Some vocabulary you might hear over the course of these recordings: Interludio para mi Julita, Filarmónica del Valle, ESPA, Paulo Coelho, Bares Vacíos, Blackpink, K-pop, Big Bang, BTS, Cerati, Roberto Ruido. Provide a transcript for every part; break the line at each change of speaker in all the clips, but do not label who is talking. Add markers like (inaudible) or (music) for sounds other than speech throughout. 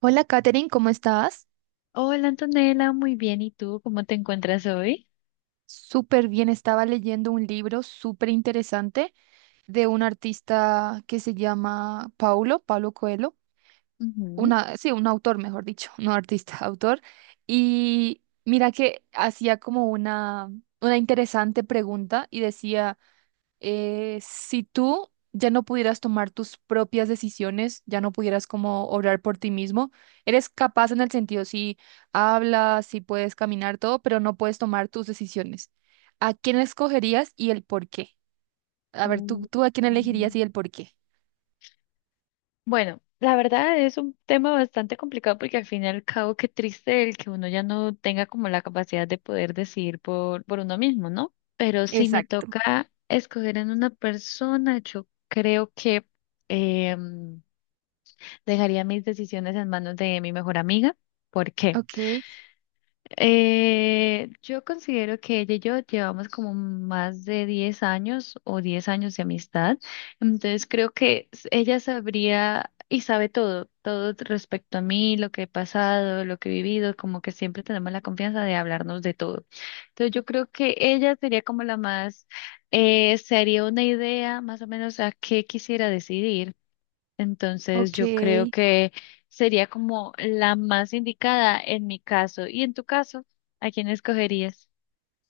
Hola, Katherine, ¿cómo estás?
Hola Antonella, muy bien. ¿Y tú cómo te encuentras hoy?
Súper bien, estaba leyendo un libro súper interesante de un artista que se llama Paulo Coelho,
Ujú.
una, sí, un autor, mejor dicho, no artista, (laughs) autor. Y mira que hacía como una interesante pregunta y decía... si tú ya no pudieras tomar tus propias decisiones, ya no pudieras como obrar por ti mismo, eres capaz en el sentido, si hablas, si puedes caminar, todo, pero no puedes tomar tus decisiones. ¿A quién escogerías y el por qué? A ver, tú,
Mm,
tú a quién elegirías
mm,
y el por qué.
Bueno, la verdad es un tema bastante complicado porque al fin y al cabo qué triste el que uno ya no tenga como la capacidad de poder decidir por uno mismo, ¿no? Pero si me
Exacto.
toca escoger en una persona, yo creo que em, dejaría mis decisiones en manos de mi mejor amiga. ¿Por qué?
Ok,
Yo considero que ella y yo llevamos como más de 10 años o 10 años de amistad. Entonces creo que ella sabría y sabe todo, todo respecto a mí, lo que he pasado, lo que he vivido, como que siempre tenemos la confianza de hablarnos de todo. Entonces yo creo que ella sería como la más, se haría una idea más o menos a qué quisiera decidir. Entonces yo creo
ok.
que sería como la más indicada en mi caso. Y en tu caso, ¿a quién escogerías?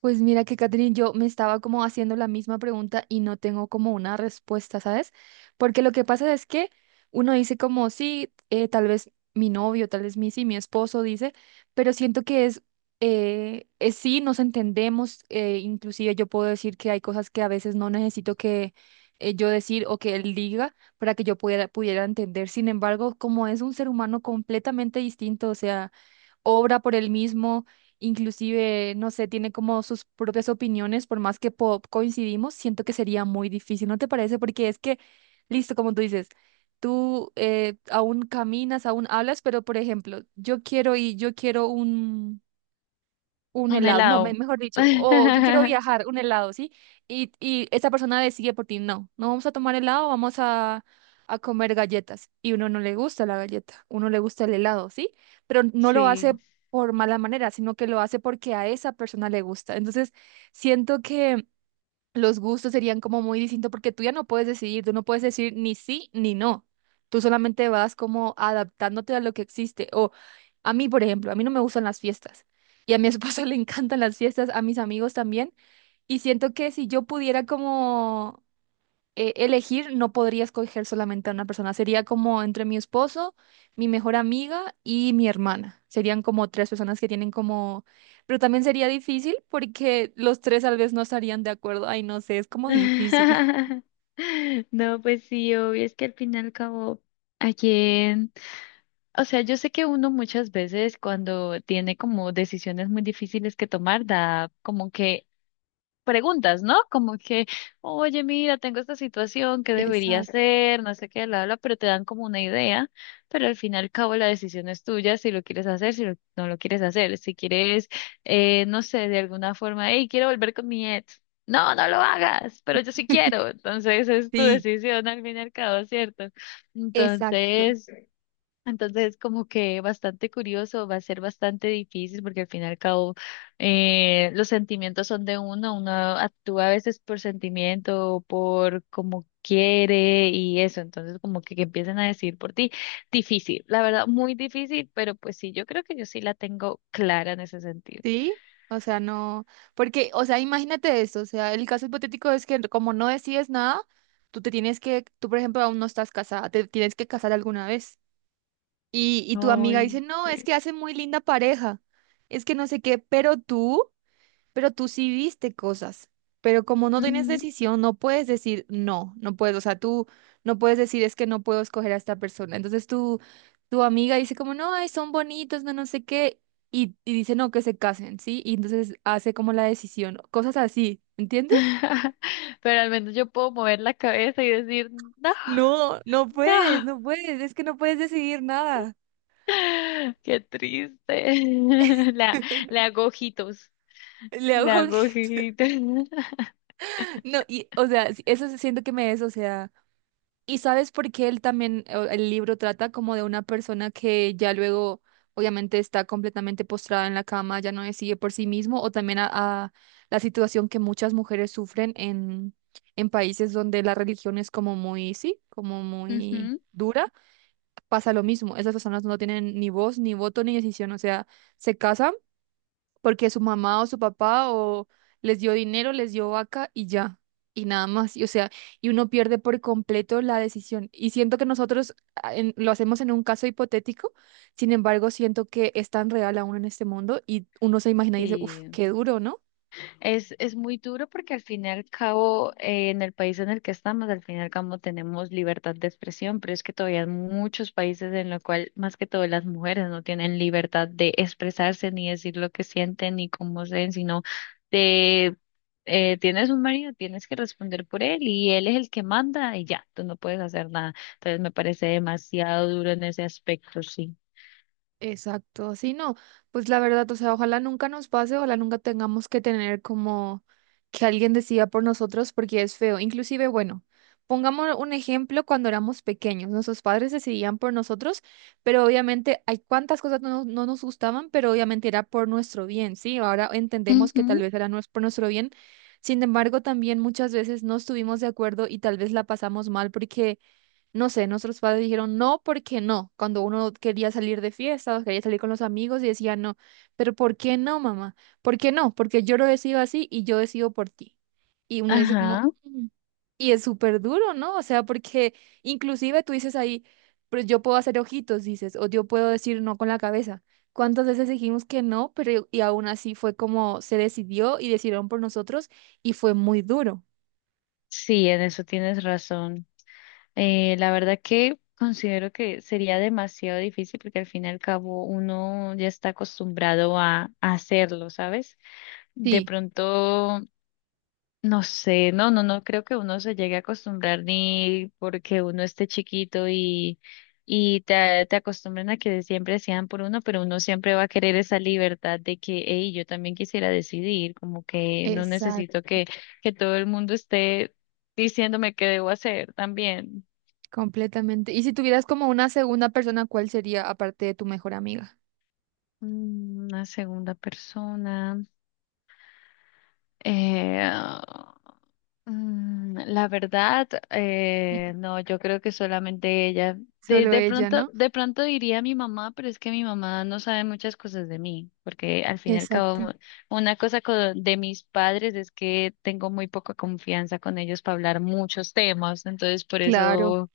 Pues mira que Catherine, yo me estaba como haciendo la misma pregunta y no tengo como una respuesta, ¿sabes? Porque lo que pasa es que uno dice como, sí, tal vez mi novio, tal vez mi, sí, mi esposo dice, pero siento que es sí, nos entendemos, inclusive yo puedo decir que hay cosas que a veces no necesito que yo decir o que él diga para que yo pudiera entender. Sin embargo, como es un ser humano completamente distinto, o sea obra por él mismo, inclusive, no sé, tiene como sus propias opiniones, por más que po- coincidimos, siento que sería muy difícil, ¿no te parece? Porque es que, listo, como tú dices, tú aún caminas, aún hablas, pero por ejemplo, yo quiero un
Un
helado, no, me-
helado.
mejor dicho, o yo quiero
(laughs)
viajar, un helado, ¿sí? Y esa persona decide por ti, no, no vamos a tomar helado, vamos a comer galletas. Y uno no le gusta la galleta, uno le gusta el helado, ¿sí? Pero no lo
Sí.
hace por mala manera, sino que lo hace porque a esa persona le gusta. Entonces, siento que los gustos serían como muy distintos porque tú ya no puedes decidir, tú no puedes decir ni sí ni no. Tú solamente vas como adaptándote a lo que existe. O a mí, por ejemplo, a mí no me gustan las fiestas y a mi esposo (laughs) le encantan las fiestas, a mis amigos también. Y siento que si yo pudiera como elegir, no podría escoger solamente a una persona. Sería como entre mi esposo, mi mejor amiga y mi hermana. Serían como tres personas que tienen como... Pero también sería difícil porque los tres tal vez no estarían de acuerdo. Ay, no sé, es como difícil.
(laughs) No, pues sí, obvio, es que al fin y al cabo, ¿a quién? O sea, yo sé que uno muchas veces cuando tiene como decisiones muy difíciles que tomar, da como que preguntas, ¿no? Como que oye, mira, tengo esta situación,
(laughs)
¿qué debería
Exacto.
hacer? No sé qué, bla, bla, pero te dan como una idea, pero al fin y al cabo la decisión es tuya, si lo quieres hacer, si no lo quieres hacer, si quieres, no sé, de alguna forma, hey, quiero volver con mi ex. No, no lo hagas, pero yo sí quiero. Entonces es tu
Sí,
decisión al fin y al cabo, ¿cierto?
exacto.
Entonces, entonces, como que bastante curioso, va a ser bastante difícil porque al fin y al cabo los sentimientos son de uno, uno actúa a veces por sentimiento, por como quiere y eso, entonces como que empiecen a decir por ti, difícil, la verdad, muy difícil, pero pues sí, yo creo que yo sí la tengo clara en ese sentido.
Sí, o sea, no, porque, o sea, imagínate esto, o sea, el caso hipotético es que como no decides nada, tú te tienes que, tú por ejemplo aún no estás casada, te tienes que casar alguna vez. Y tu amiga dice,
Ay,
no, es
sí.
que hace muy linda pareja, es que no sé qué, pero tú sí viste cosas, pero como no tienes
Ujú.
decisión, no puedes decir no, no puedes, o sea, tú no puedes decir es que no puedo escoger a esta persona. Entonces tu amiga dice como, no, ay, son bonitos, no, no sé qué, y dice no, que se casen, ¿sí? Y entonces hace como la decisión, cosas así, ¿entiendes?
(laughs) Pero al menos yo puedo mover la cabeza y decir, no,
No, no puedes,
no.
no puedes, es que no puedes decidir nada.
(laughs) Qué triste. (laughs) La, la
(laughs)
hago ojitos.
Le
La
hago
hago
(laughs)
ojitos. (laughs)
No, y, o sea, sí, eso sí siento que me es, o sea, y sabes por qué él también, o- el libro trata como de una persona que ya luego, obviamente, está completamente postrada en la cama, ya no decide por sí mismo, o también a la situación que muchas mujeres sufren en países donde la religión es como muy, sí, como muy
Ujú.
dura, pasa lo mismo, esas personas no tienen ni voz, ni voto, ni decisión, o sea, se casan porque su mamá o su papá o les dio dinero, les dio vaca y ya, y nada más. Y, o sea, y uno pierde por completo la decisión. Y siento que nosotros en- lo hacemos en un caso hipotético, sin embargo, siento que es tan real aún en este mundo y uno se imagina y dice, uff,
Sí,
qué duro, ¿no?
es muy duro porque al fin y al cabo, en el país en el que estamos, al fin y al cabo tenemos libertad de expresión, pero es que todavía hay muchos países en los cuales, más que todo, las mujeres no tienen libertad de expresarse ni decir lo que sienten ni cómo se ven sino de, tienes un marido, tienes que responder por él y él es el que manda y ya, tú no puedes hacer nada. Entonces me parece demasiado duro en ese aspecto, sí.
Exacto, sí, no, pues la verdad, o sea, ojalá nunca nos pase, ojalá nunca tengamos que tener como que alguien decida por nosotros porque es feo. Inclusive, bueno, pongamos un ejemplo cuando éramos pequeños, nuestros padres decidían por nosotros, pero obviamente hay cuantas cosas no, no nos gustaban, pero obviamente era por nuestro bien, ¿sí? Ahora entendemos que tal
Ujú.
vez era nues- por nuestro bien. Sin embargo, también muchas veces no estuvimos de acuerdo y tal vez la pasamos mal porque no sé, nuestros padres dijeron no, ¿porque no? Cuando uno quería salir de fiesta o quería salir con los amigos y decía no. Pero ¿por qué no, mamá? ¿Por qué no? Porque yo lo decido así y yo decido por ti. Y uno dice como,
Ajá,
"Mm". Y es súper duro, ¿no? O sea, porque inclusive tú dices ahí, pero yo puedo hacer ojitos, dices, o yo puedo decir no con la cabeza. ¿Cuántas veces dijimos que no, pero y aún así fue como se decidió y decidieron por nosotros y fue muy duro.
sí, en eso tienes razón. La verdad que considero que sería demasiado difícil porque al fin y al cabo uno ya está acostumbrado a hacerlo, ¿sabes? De
Sí,
pronto, no sé, no creo que uno se llegue a acostumbrar ni porque uno esté chiquito y te acostumbren a que siempre sean por uno, pero uno siempre va a querer esa libertad de que, hey, yo también quisiera decidir, como que no
exacto.
necesito que todo el mundo esté diciéndome qué debo hacer también.
Completamente. Y si tuvieras como una segunda persona, ¿cuál sería aparte de tu mejor amiga?
Mm, una segunda persona. Eh, ah, la verdad,
Ujú.
no, yo creo que solamente ella. De,
Solo
de
ella,
pronto,
¿no?
de pronto diría mi mamá, pero es que mi mamá no sabe muchas cosas de mí, porque al fin y al cabo,
Exacto.
una cosa de mis padres es que tengo muy poca confianza con ellos para hablar muchos temas, entonces por
Claro.
eso,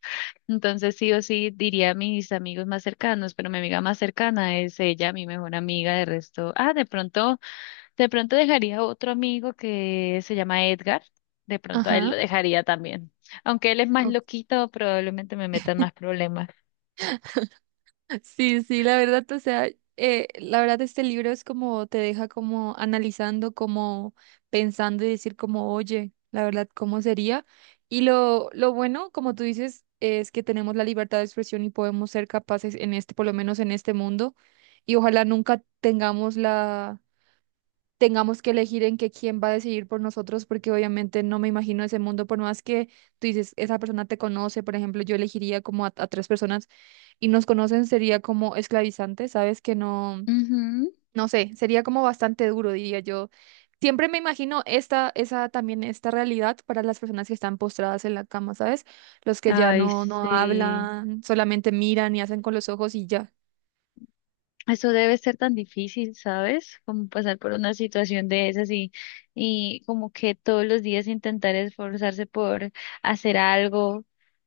entonces sí o sí diría a mis amigos más cercanos, pero mi amiga más cercana es ella, mi mejor amiga, de resto, de pronto. De pronto dejaría otro amigo que se llama Edgar. De pronto a él
Ajá.
lo dejaría también. Aunque él es más
Ok.
loquito, probablemente me metan más problemas.
Sí, sí, la verdad, o sea, la verdad este libro es como te deja como analizando, como pensando y decir como, oye, la verdad, ¿cómo sería? Y lo bueno, como tú dices, es que tenemos la libertad de expresión y podemos ser capaces en este, por lo menos en este mundo, y ojalá nunca tengamos la tengamos que elegir en que quién va a decidir por nosotros, porque obviamente no me imagino ese mundo, por más que tú dices, esa persona te conoce, por ejemplo, yo elegiría como a tres personas y nos conocen, sería como esclavizante, ¿sabes? Que no,
Ujú.
no sé, sería como bastante duro, diría yo. Siempre me imagino esta, esa también, esta realidad para las personas que están postradas en la cama, ¿sabes? Los que ya
Ay,
no, no
sí.
hablan, solamente miran y hacen con los ojos y ya.
Eso debe ser tan difícil, ¿sabes? Como pasar por una situación de esas y como que todos los días intentar esforzarse por hacer algo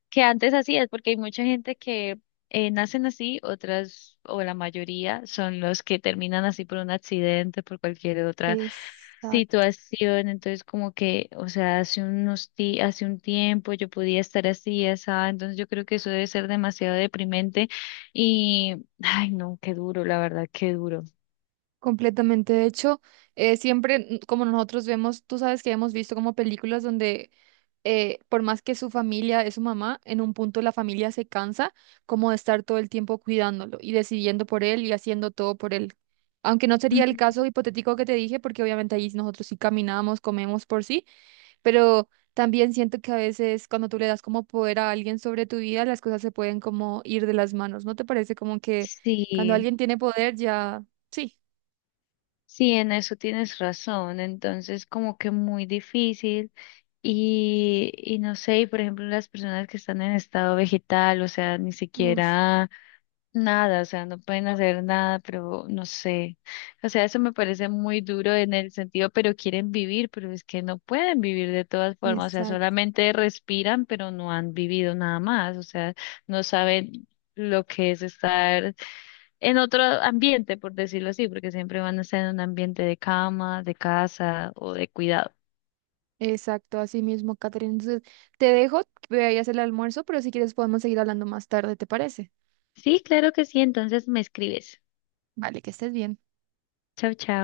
que antes hacías, porque hay mucha gente que nacen así, otras o la mayoría son los que terminan así por un accidente, por cualquier otra
Exacto.
situación, entonces como que, o sea, hace unos hace un tiempo yo podía estar así, asá, entonces yo creo que eso debe ser demasiado deprimente y, ay, no, qué duro, la verdad, qué duro.
Completamente. De hecho, siempre, mm, como nosotros vemos, tú sabes que hemos visto como películas donde, por más que su familia es su mamá, en un punto la familia se cansa como de estar todo el tiempo cuidándolo y decidiendo por él y haciendo todo por él. Aunque no sería el
Ujú.
caso hipotético que te dije, porque obviamente ahí nosotros sí caminamos, comemos por sí, pero también siento que a veces cuando tú le das como poder a alguien sobre tu vida, las cosas se pueden como ir de las manos. ¿No te parece como que cuando
Sí,
alguien tiene poder ya... sí
sí, en eso tienes razón, entonces como que muy difícil y no sé, y por ejemplo las personas que están en estado vegetal, o sea, ni
Uf,
siquiera nada, o sea, no pueden hacer nada, pero no sé. O sea, eso me parece muy duro en el sentido, pero quieren vivir, pero es que no pueden vivir de todas formas, o sea,
exacto,
solamente respiran, pero no han vivido nada más, o sea, no saben lo que es estar en otro ambiente, por decirlo así, porque siempre van a estar en un ambiente de cama, de casa o de cuidado.
exacto, así mismo, Catherine. Entonces, te dejo, voy a ir a hacer el almuerzo, pero si quieres podemos seguir hablando más tarde, ¿te parece?
Sí, claro que sí, entonces me escribes.
Vale, que estés bien.
Chao, chao.